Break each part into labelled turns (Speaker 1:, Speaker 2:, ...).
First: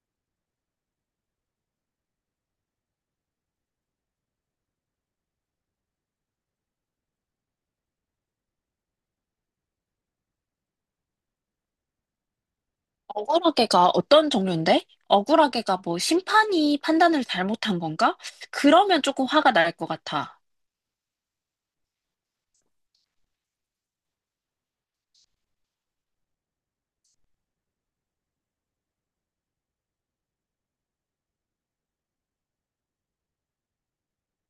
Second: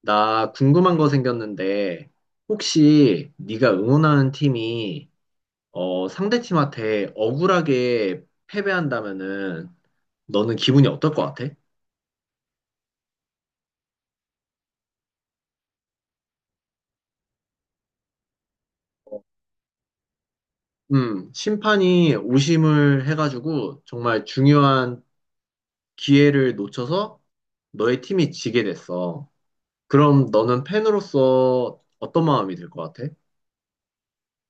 Speaker 1: 나 궁금한 거 생겼는데, 혹시 네가 응원하는 팀이 상대 팀한테 억울하게 패배한다면은 너는 기분이 어떨 것 같아?
Speaker 2: 억울하게가 어떤 종류인데? 억울하게가 뭐 심판이 판단을 잘못한 건가? 그러면
Speaker 1: 어,
Speaker 2: 조금 화가 날 것 같아.
Speaker 1: 심판이 오심을 해가지고 정말 중요한 기회를 놓쳐서 너의 팀이 지게 됐어. 그럼 너는 팬으로서 어떤 마음이 들 것 같아?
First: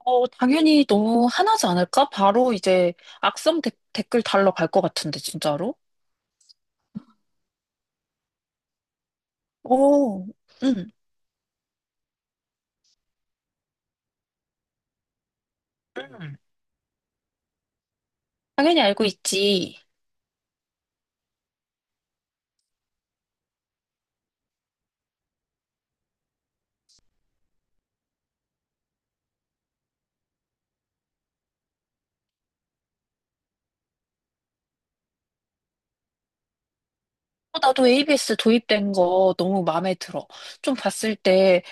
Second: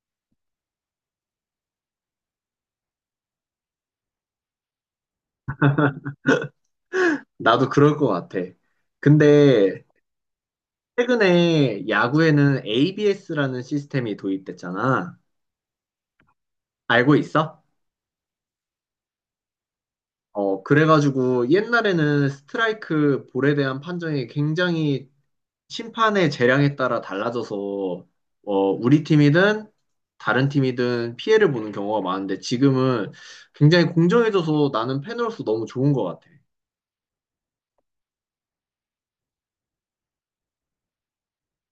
Speaker 2: 당연히 너무 화나지 않을까? 바로 이제 악성 댓글 달러 갈 것 같은데, 진짜로?
Speaker 1: 나도 그럴 것 같아. 근데
Speaker 2: 오, 응,
Speaker 1: 최근에 야구에는 ABS라는 시스템이 도입됐잖아.
Speaker 2: 응.
Speaker 1: 알고 있어?
Speaker 2: 당연히 알고 있지.
Speaker 1: 그래가지고 옛날에는 스트라이크 볼에 대한 판정이 굉장히 심판의 재량에 따라 달라져서 우리 팀이든 다른 팀이든 피해를 보는 경우가 많은데 지금은 굉장히 공정해져서 나는 팬으로서 너무 좋은 것 같아.
Speaker 2: 나도 ABS 도입된 거 너무 마음에 들어. 좀 봤을 때,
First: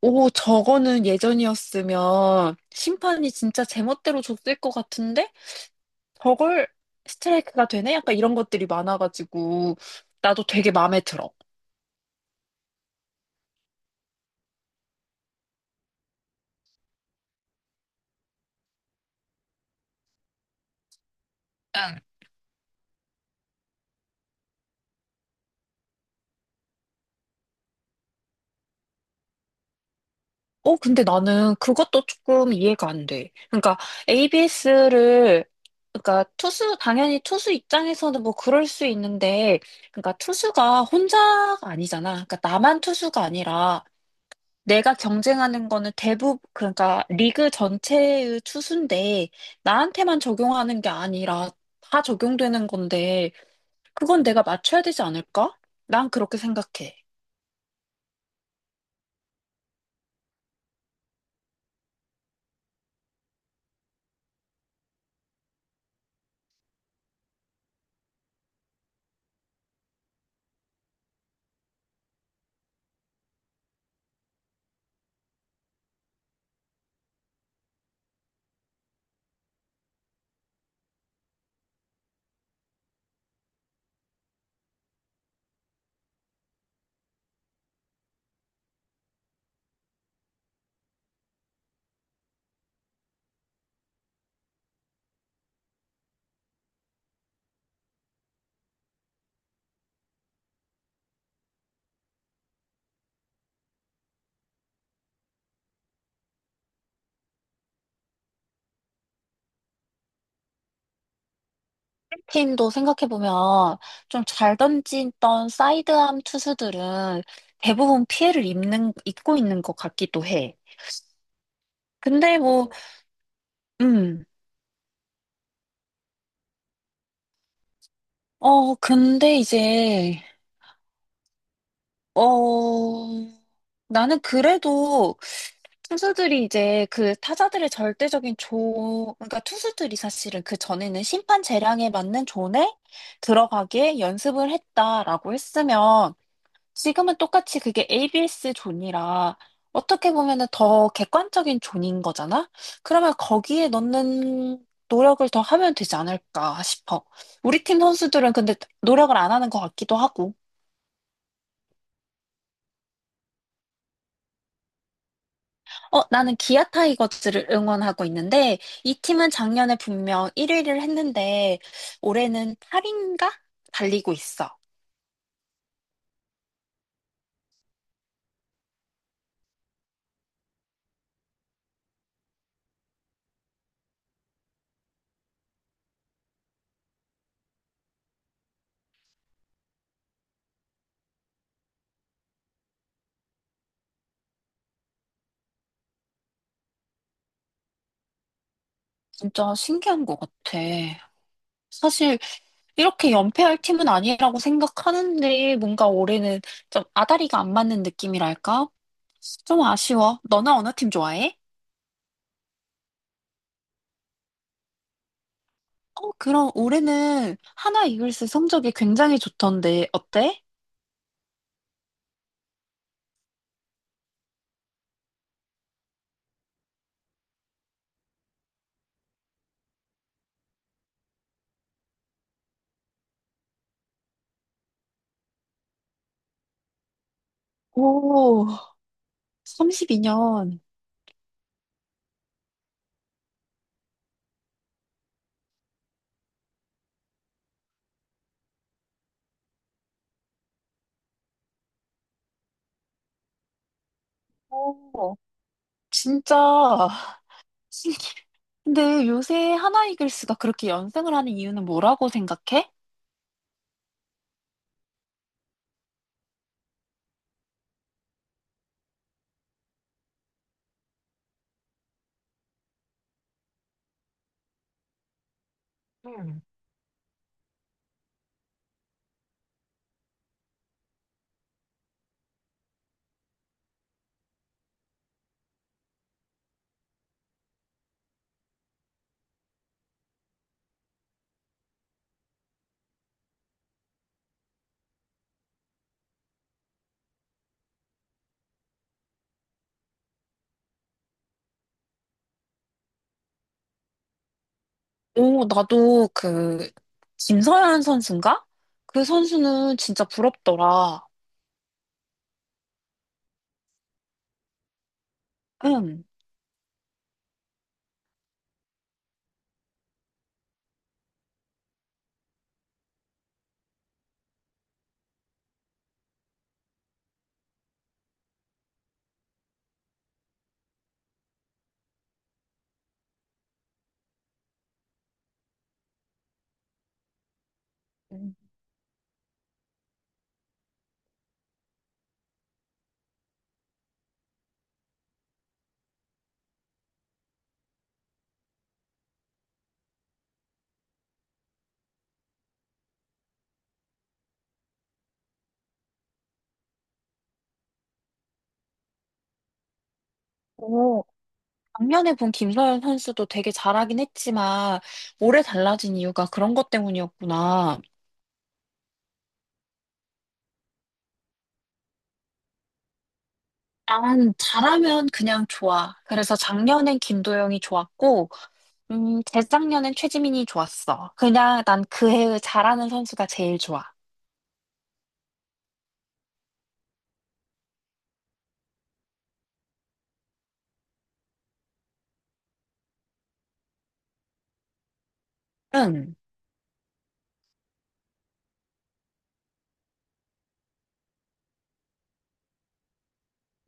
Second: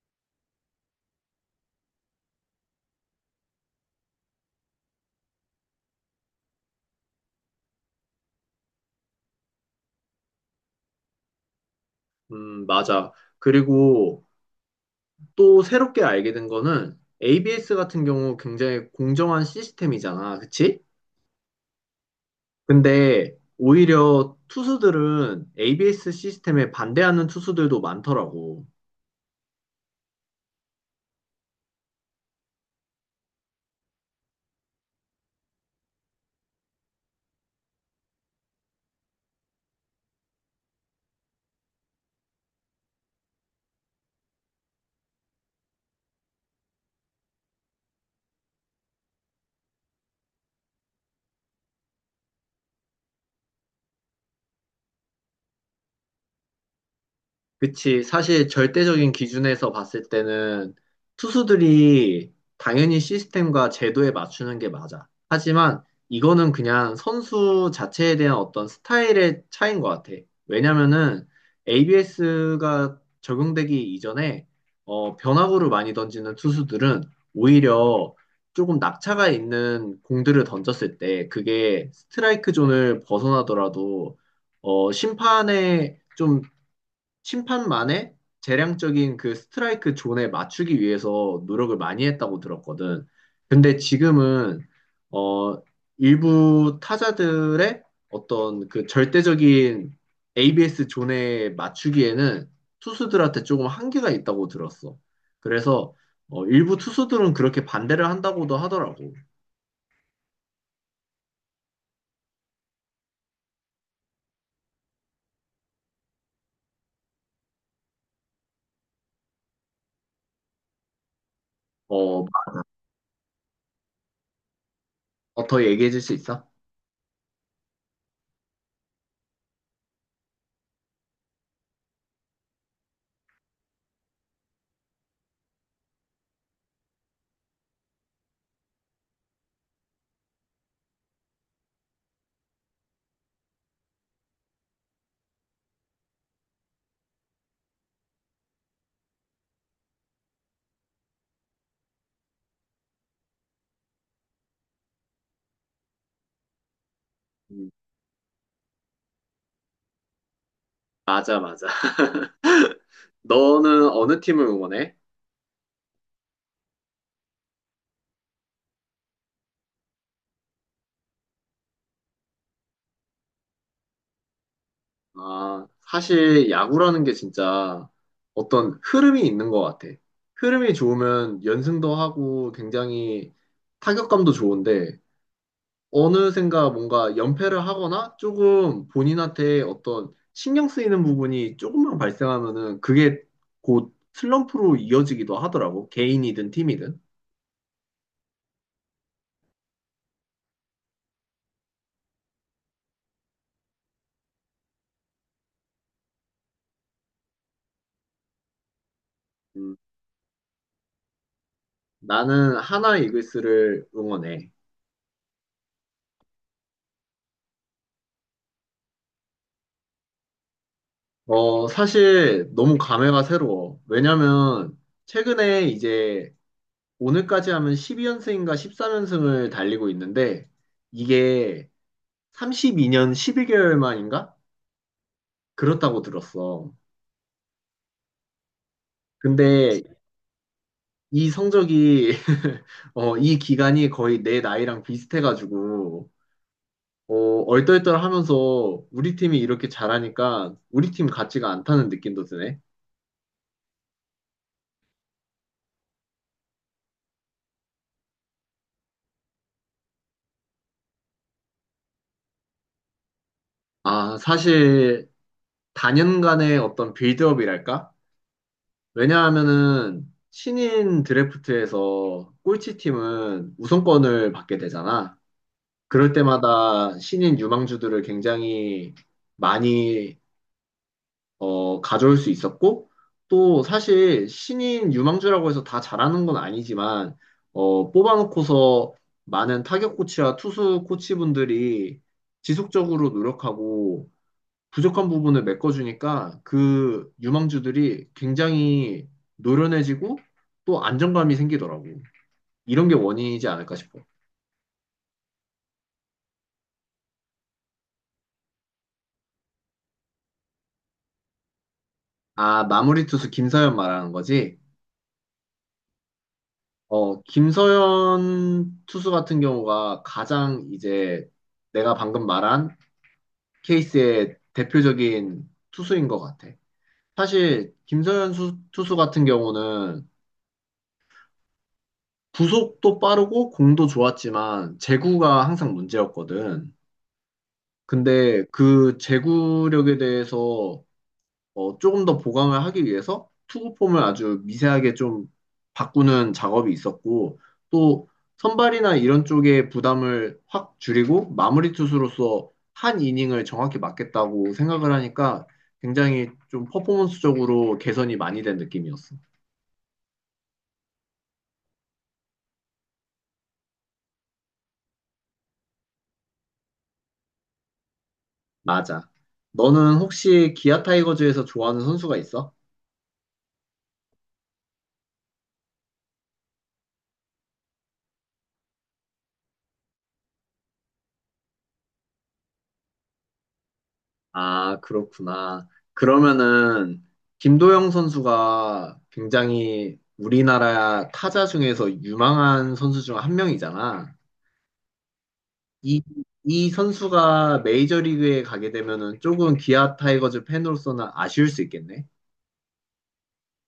Speaker 2: 오, 저거는 예전이었으면 심판이 진짜 제멋대로 줬을 것 같은데? 저걸 스트라이크가 되네? 약간 이런 것들이 많아가지고 나도 되게 마음에 들어.
Speaker 1: 맞아. 그리고 또 새롭게 알게 된 거는 ABS 같은 경우 굉장히 공정한 시스템이잖아. 그치?
Speaker 2: 응,
Speaker 1: 근데 오히려 투수들은 ABS 시스템에 반대하는 투수들도 많더라고.
Speaker 2: 근데 나는 그것도 조금 이해가 안 돼. 그러니까 ABS를 그러니까 투수 당연히 투수 입장에서는 뭐 그럴 수 있는데 그러니까 투수가 혼자가 아니잖아. 그러니까 나만 투수가 아니라 내가 경쟁하는 거는 대부분 그러니까 리그 전체의 투수인데 나한테만 적용하는 게 아니라 다 적용되는 건데 그건 내가 맞춰야 되지 않을까? 난 그렇게 생각해.
Speaker 1: 그치. 사실 절대적인 기준에서 봤을 때는 투수들이 당연히 시스템과 제도에 맞추는 게 맞아. 하지만 이거는 그냥 선수 자체에 대한 어떤 스타일의 차이인 것 같아. 왜냐면은 ABS가 적용되기 이전에 변화구를 많이 던지는 투수들은 오히려 조금 낙차가 있는 공들을 던졌을 때 그게 스트라이크 존을 벗어나더라도 심판의 좀 심판만의 재량적인 그 스트라이크 존에 맞추기 위해서 노력을 많이 했다고 들었거든. 근데 지금은 어 일부 타자들의 어떤 그 절대적인 ABS 존에 맞추기에는 투수들한테 조금 한계가 있다고 들었어. 그래서 일부 투수들은 그렇게 반대를 한다고도 하더라고.
Speaker 2: 팀도 생각해보면 좀 잘 던지던 사이드암 투수들은 대부분 피해를 입고 있는 것 같기도 해.
Speaker 1: 어,
Speaker 2: 근데 뭐, 음,
Speaker 1: 더 얘기해 줄 수 있어?
Speaker 2: 근데 이제, 어, 나는 그래도 투수들이 이제 그 타자들의 절대적인 그러니까 투수들이 사실은 그 전에는 심판 재량에 맞는 존에 들어가게 연습을 했다라고 했으면 지금은 똑같이 그게 ABS 존이라 어떻게 보면은 더 객관적인 존인 거잖아? 그러면 거기에 넣는 노력을 더 하면 되지 않을까 싶어. 우리
Speaker 1: 음,
Speaker 2: 팀 선수들은 근데 노력을 안 하는 것 같기도 하고.
Speaker 1: 맞아, 맞아. 너는 어느 팀을 응원해?
Speaker 2: 나는 기아 타이거즈를 응원하고 있는데 이 팀은 작년에 분명 1위를 했는데 올해는 8인가 달리고 있어.
Speaker 1: 아, 사실 야구라는 게 진짜 어떤 흐름이 있는 것 같아. 흐름이 좋으면 연승도 하고 굉장히 타격감도 좋은데 어느샌가 뭔가 연패를 하거나 조금 본인한테 어떤 신경 쓰이는 부분이 조금만 발생하면은 그게 곧 슬럼프로 이어지기도 하더라고. 개인이든 팀이든.
Speaker 2: 진짜 신기한 것 같아. 사실 이렇게 연패할 팀은 아니라고 생각하는데 뭔가 올해는 좀 아다리가 안 맞는 느낌이랄까? 좀
Speaker 1: 음,
Speaker 2: 아쉬워. 너나 어느 팀 좋아해?
Speaker 1: 나는 하나 이글스를 응원해.
Speaker 2: 그럼 올해는 하나 이글스 성적이 굉장히 좋던데 어때?
Speaker 1: 어, 사실 너무 감회가 새로워. 왜냐면 최근에 이제 오늘까지 하면 12연승인가 13연승을 달리고 있는데 이게 32년 11개월 만인가? 그렇다고 들었어.
Speaker 2: 오,
Speaker 1: 근데
Speaker 2: 32년.
Speaker 1: 이 성적이 이 기간이 거의 내 나이랑 비슷해가지고 어, 얼떨떨하면서 우리 팀이 이렇게 잘하니까 우리 팀 같지가 않다는 느낌도 드네.
Speaker 2: 오, 진짜 신기해. 근데 요새 하나 이글스가 그렇게 연승을 하는 이유는 뭐라고 생각해?
Speaker 1: 아, 사실 단연간의 어떤 빌드업이랄까? 왜냐하면은 신인 드래프트에서 꼴찌팀은 우선권을 받게 되잖아. 그럴 때마다 신인 유망주들을 굉장히 많이 가져올 수 있었고 또 사실 신인 유망주라고 해서 다 잘하는 건 아니지만 뽑아놓고서 많은 타격 코치와 투수 코치분들이 지속적으로 노력하고 부족한 부분을 메꿔주니까 그 유망주들이 굉장히 노련해지고 또 안정감이 생기더라고. 이런 게 원인이지 않을까 싶어.
Speaker 2: 오, 나도 그 김서현 선수인가? 그 선수는 진짜 부럽더라.
Speaker 1: 아, 마무리 투수 김서현 말하는 거지?
Speaker 2: 응.
Speaker 1: 어, 김서현 투수 같은 경우가 가장 이제 내가 방금 말한 케이스의 대표적인 투수인 것 같아. 사실 투수 같은 경우는 구속도 빠르고 공도 좋았지만 제구가 항상 문제였거든.
Speaker 2: 음.
Speaker 1: 근데 그 제구력에 대해서 조금 더 보강을 하기 위해서 투구폼을 아주 미세하게 좀 바꾸는 작업이 있었고 또 선발이나 이런 쪽에 부담을 확 줄이고 마무리 투수로서 한 이닝을 정확히 맞겠다고 생각을 하니까 굉장히 좀 퍼포먼스적으로 개선이 많이 된 느낌이었어.
Speaker 2: 오, 작년에 본 김서현 선수도 되게 잘하긴 했지만 올해 달라진 이유가 그런 것 때문이었구나.
Speaker 1: 맞아. 너는 혹시 기아 타이거즈에서 좋아하는 선수가 있어?
Speaker 2: 난 잘하면 그냥 좋아. 그래서 작년엔 김도영이 좋았고, 재작년엔 최지민이 좋았어. 그냥 난 그 해의 잘하는 선수가 제일 좋아.
Speaker 1: 아, 그렇구나. 그러면은 김도영 선수가 굉장히 우리나라 타자 중에서 유망한 선수 중 한 명이잖아. 이,
Speaker 2: 응.
Speaker 1: 이 선수가 메이저리그에 가게 되면은 조금 기아 타이거즈 팬으로서는 아쉬울 수 있겠네.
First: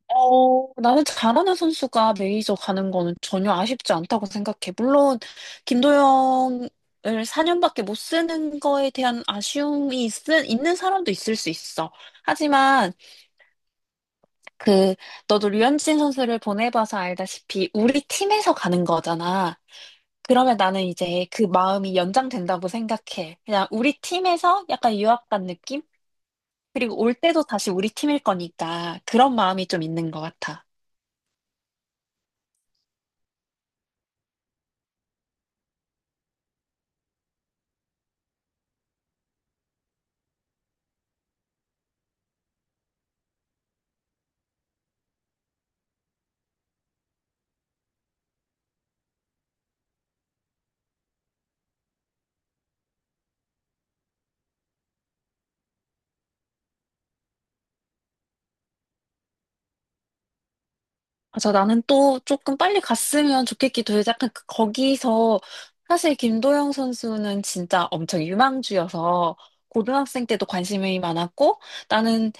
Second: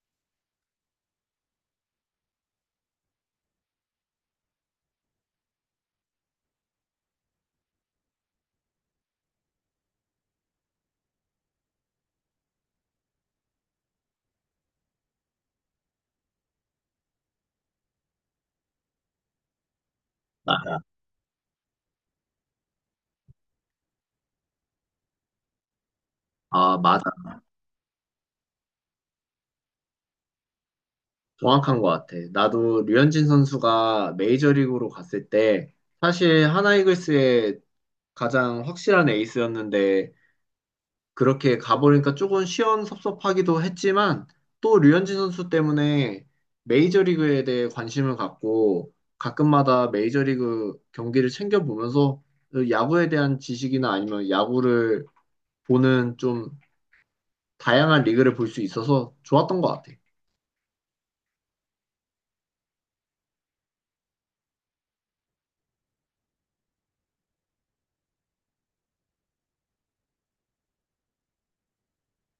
Speaker 2: 나는 잘하는 선수가 메이저 가는 거는 전혀 아쉽지 않다고 생각해. 물론, 김도영을 4년밖에 못 쓰는 거에 대한 아쉬움이 있는 사람도 있을 수 있어. 하지만, 그, 너도 류현진 선수를 보내봐서 알다시피, 우리 팀에서 가는 거잖아. 그러면 나는 이제 그 마음이 연장된다고 생각해. 그냥 우리 팀에서 약간 유학 간 느낌?
Speaker 1: 아,
Speaker 2: 그리고
Speaker 1: 맞아.
Speaker 2: 올 때도 다시 우리 팀일 거니까 그런 마음이 좀 있는 것 같아.
Speaker 1: 정확한 것 같아. 나도 류현진 선수가 메이저리그로 갔을 때 사실 하나이글스의 가장 확실한 에이스였는데 그렇게 가보니까 조금 시원섭섭하기도 했지만 또 류현진 선수 때문에 메이저리그에 대해 관심을 갖고 가끔마다 메이저리그 경기를 챙겨보면서 야구에 대한 지식이나 아니면 야구를 보는 좀 다양한 리그를 볼 수 있어서 좋았던 것 같아.
Speaker 2: 맞아, 나는 또 조금 빨리 갔으면 좋겠기도 해. 약간 거기서 사실 김도영 선수는 진짜 엄청 유망주여서 고등학생 때도 관심이 많았고 나는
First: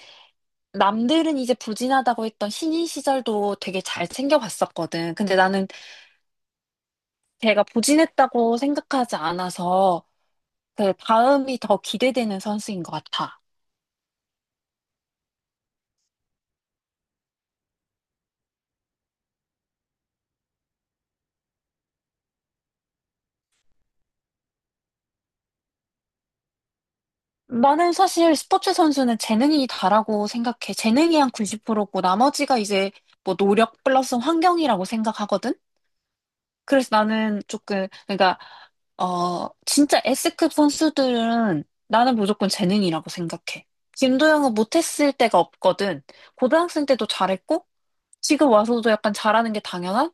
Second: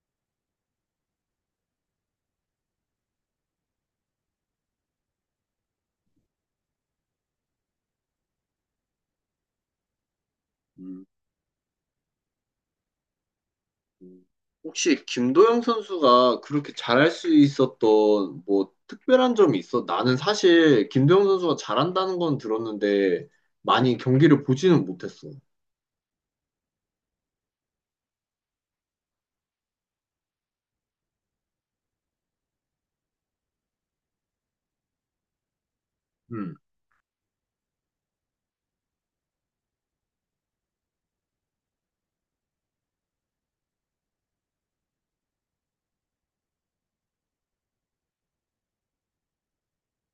Speaker 2: 남들은 이제 부진하다고 했던 신인 시절도 되게 잘 챙겨봤었거든. 근데 나는 걔가 부진했다고 생각하지 않아서 그
Speaker 1: 음,
Speaker 2: 다음이 더 기대되는 선수인 것 같아.
Speaker 1: 음. 혹시 김도영 선수가 그렇게 잘할 수 있었던 뭐 특별한 점이 있어? 나는 사실 김도영 선수가 잘한다는 건 들었는데 많이 경기를 보지는 못했어.
Speaker 2: 나는 사실 스포츠 선수는 재능이 다라고 생각해. 재능이 한 90%고 나머지가 이제 뭐 노력 플러스 환경이라고 생각하거든?
Speaker 1: 음,
Speaker 2: 그래서 나는 조금, 그러니까, 진짜 S급 선수들은 나는 무조건 재능이라고 생각해. 김도영은 못했을 때가 없거든. 고등학생 때도 잘했고, 지금 와서도 약간 잘하는 게 당연한?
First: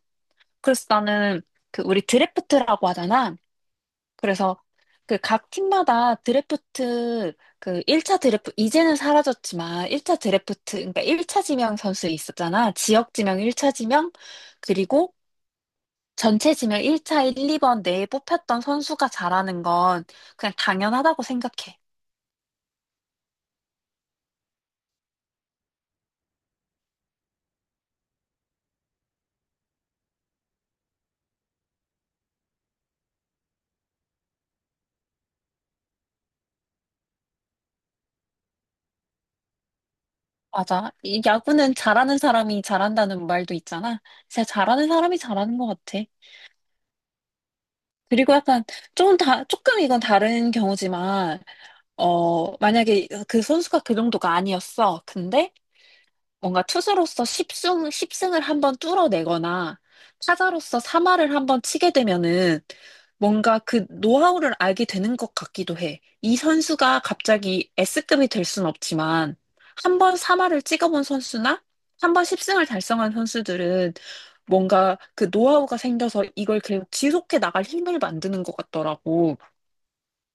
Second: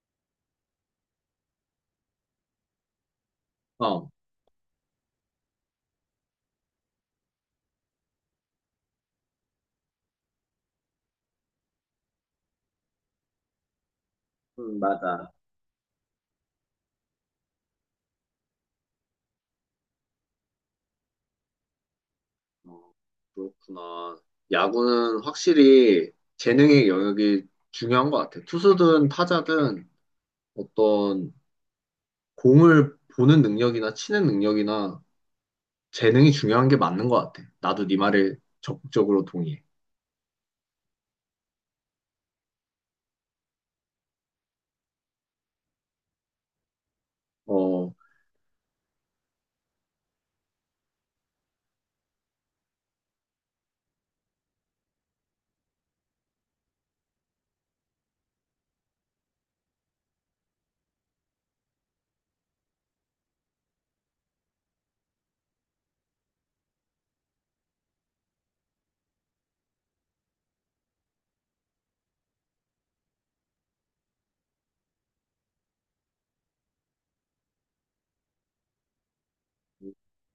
Speaker 2: 그래서 나는 그 우리 드래프트라고 하잖아.
Speaker 1: 어,
Speaker 2: 그래서 그 각 팀마다 드래프트 그 1차 드래프트 이제는 사라졌지만 1차 드래프트 그러니까 1차 지명 선수 있었잖아. 지역 지명 1차 지명 그리고
Speaker 1: 맞아.
Speaker 2: 전체 지명 1차 1, 2번 내에 뽑혔던 선수가 잘하는 건 그냥 당연하다고 생각해.
Speaker 1: 어, 그렇구나. 야구는 확실히 재능의 영역이 중요한 것 같아. 투수든 타자든 어떤 공을 보는 능력이나 치는 능력이나 재능이 중요한 게 맞는 것 같아. 나도 네 말에 적극적으로 동의해.
Speaker 2: 맞아. 이 야구는 잘하는 사람이 잘한다는 말도 있잖아. 진짜 잘하는 사람이 잘하는 것 같아.
Speaker 1: 어,
Speaker 2: 그리고 약간 조금 조금 이건 다른 경우지만 만약에 그 선수가 그 정도가 아니었어. 근데 뭔가 투수로서 10승, 10승을 한번 뚫어내거나 타자로서 3할을 한번 치게 되면은 뭔가 그 노하우를 알게 되는 것 같기도 해. 이 선수가 갑자기 S급이 될 순 없지만 한 번 3할을 찍어본 선수나 한 번 10승을 달성한 선수들은 뭔가 그 노하우가 생겨서 이걸 계속 지속해 나갈 힘을 만드는 것 같더라고.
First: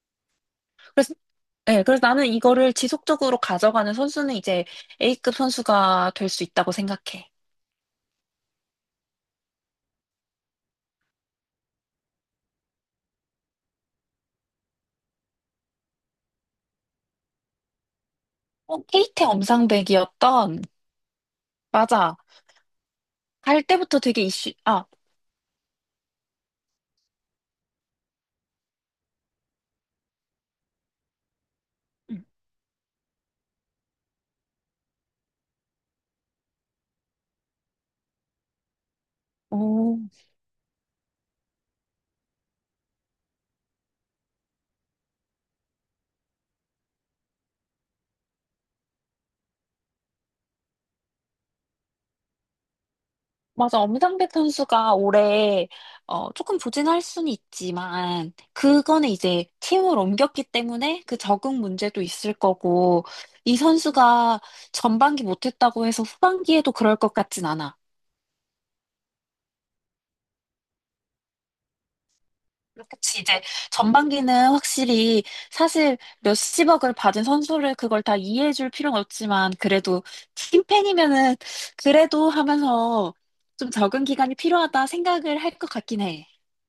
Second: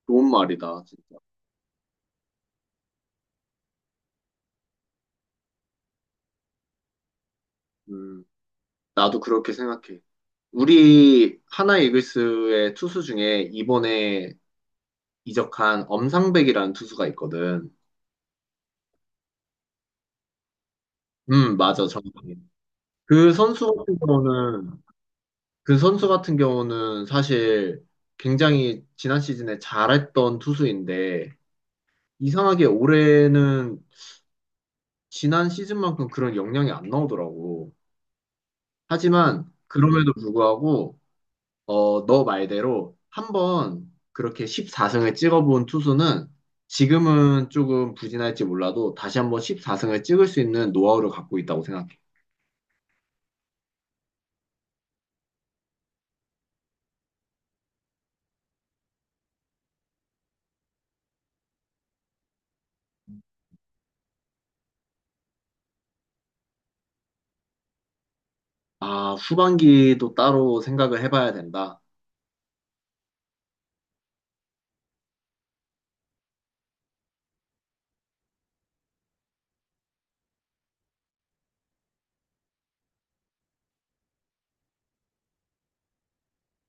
Speaker 1: 좋은 말이다,
Speaker 2: 그래서
Speaker 1: 진짜.
Speaker 2: 네, 그래서 나는 이거를 지속적으로 가져가는 선수는 이제 A급 선수가 될 수 있다고 생각해.
Speaker 1: 음, 나도 그렇게 생각해. 우리 하나 이글스의 투수 중에 이번에 이적한 엄상백이라는 투수가 있거든.
Speaker 2: 케이트 엄상백이었던,
Speaker 1: 맞아,
Speaker 2: 맞아.
Speaker 1: 정확해. 그
Speaker 2: 갈
Speaker 1: 선수 같은
Speaker 2: 때부터 되게 이슈,
Speaker 1: 경우는, 그 선수 같은 경우는 사실 굉장히 지난 시즌에 잘했던 투수인데,
Speaker 2: 음.
Speaker 1: 이상하게 올해는 지난 시즌만큼 그런 역량이 안 나오더라고. 하지만,
Speaker 2: 오,
Speaker 1: 그럼에도 불구하고, 너 말대로 한 번 그렇게 14승을 찍어본 투수는 지금은 조금 부진할지 몰라도 다시 한번 14승을 찍을 수 있는 노하우를 갖고 있다고 생각해.
Speaker 2: 맞아. 엄상백 선수가 올해, 조금 부진할 수는 있지만, 그거는 이제 팀을 옮겼기 때문에 그 적응 문제도 있을 거고, 이 선수가 전반기 못했다고 해서 후반기에도 그럴 것 같진 않아.
Speaker 1: 아, 후반기도 따로 생각을 해봐야 된다.
Speaker 2: 그치, 이제 전반기는 확실히 사실 몇십억을 받은 선수를 그걸 다 이해해줄 필요는 없지만 그래도 팀팬이면은 그래도 하면서 좀 적응 기간이 필요하다 생각을 할 것 같긴 해.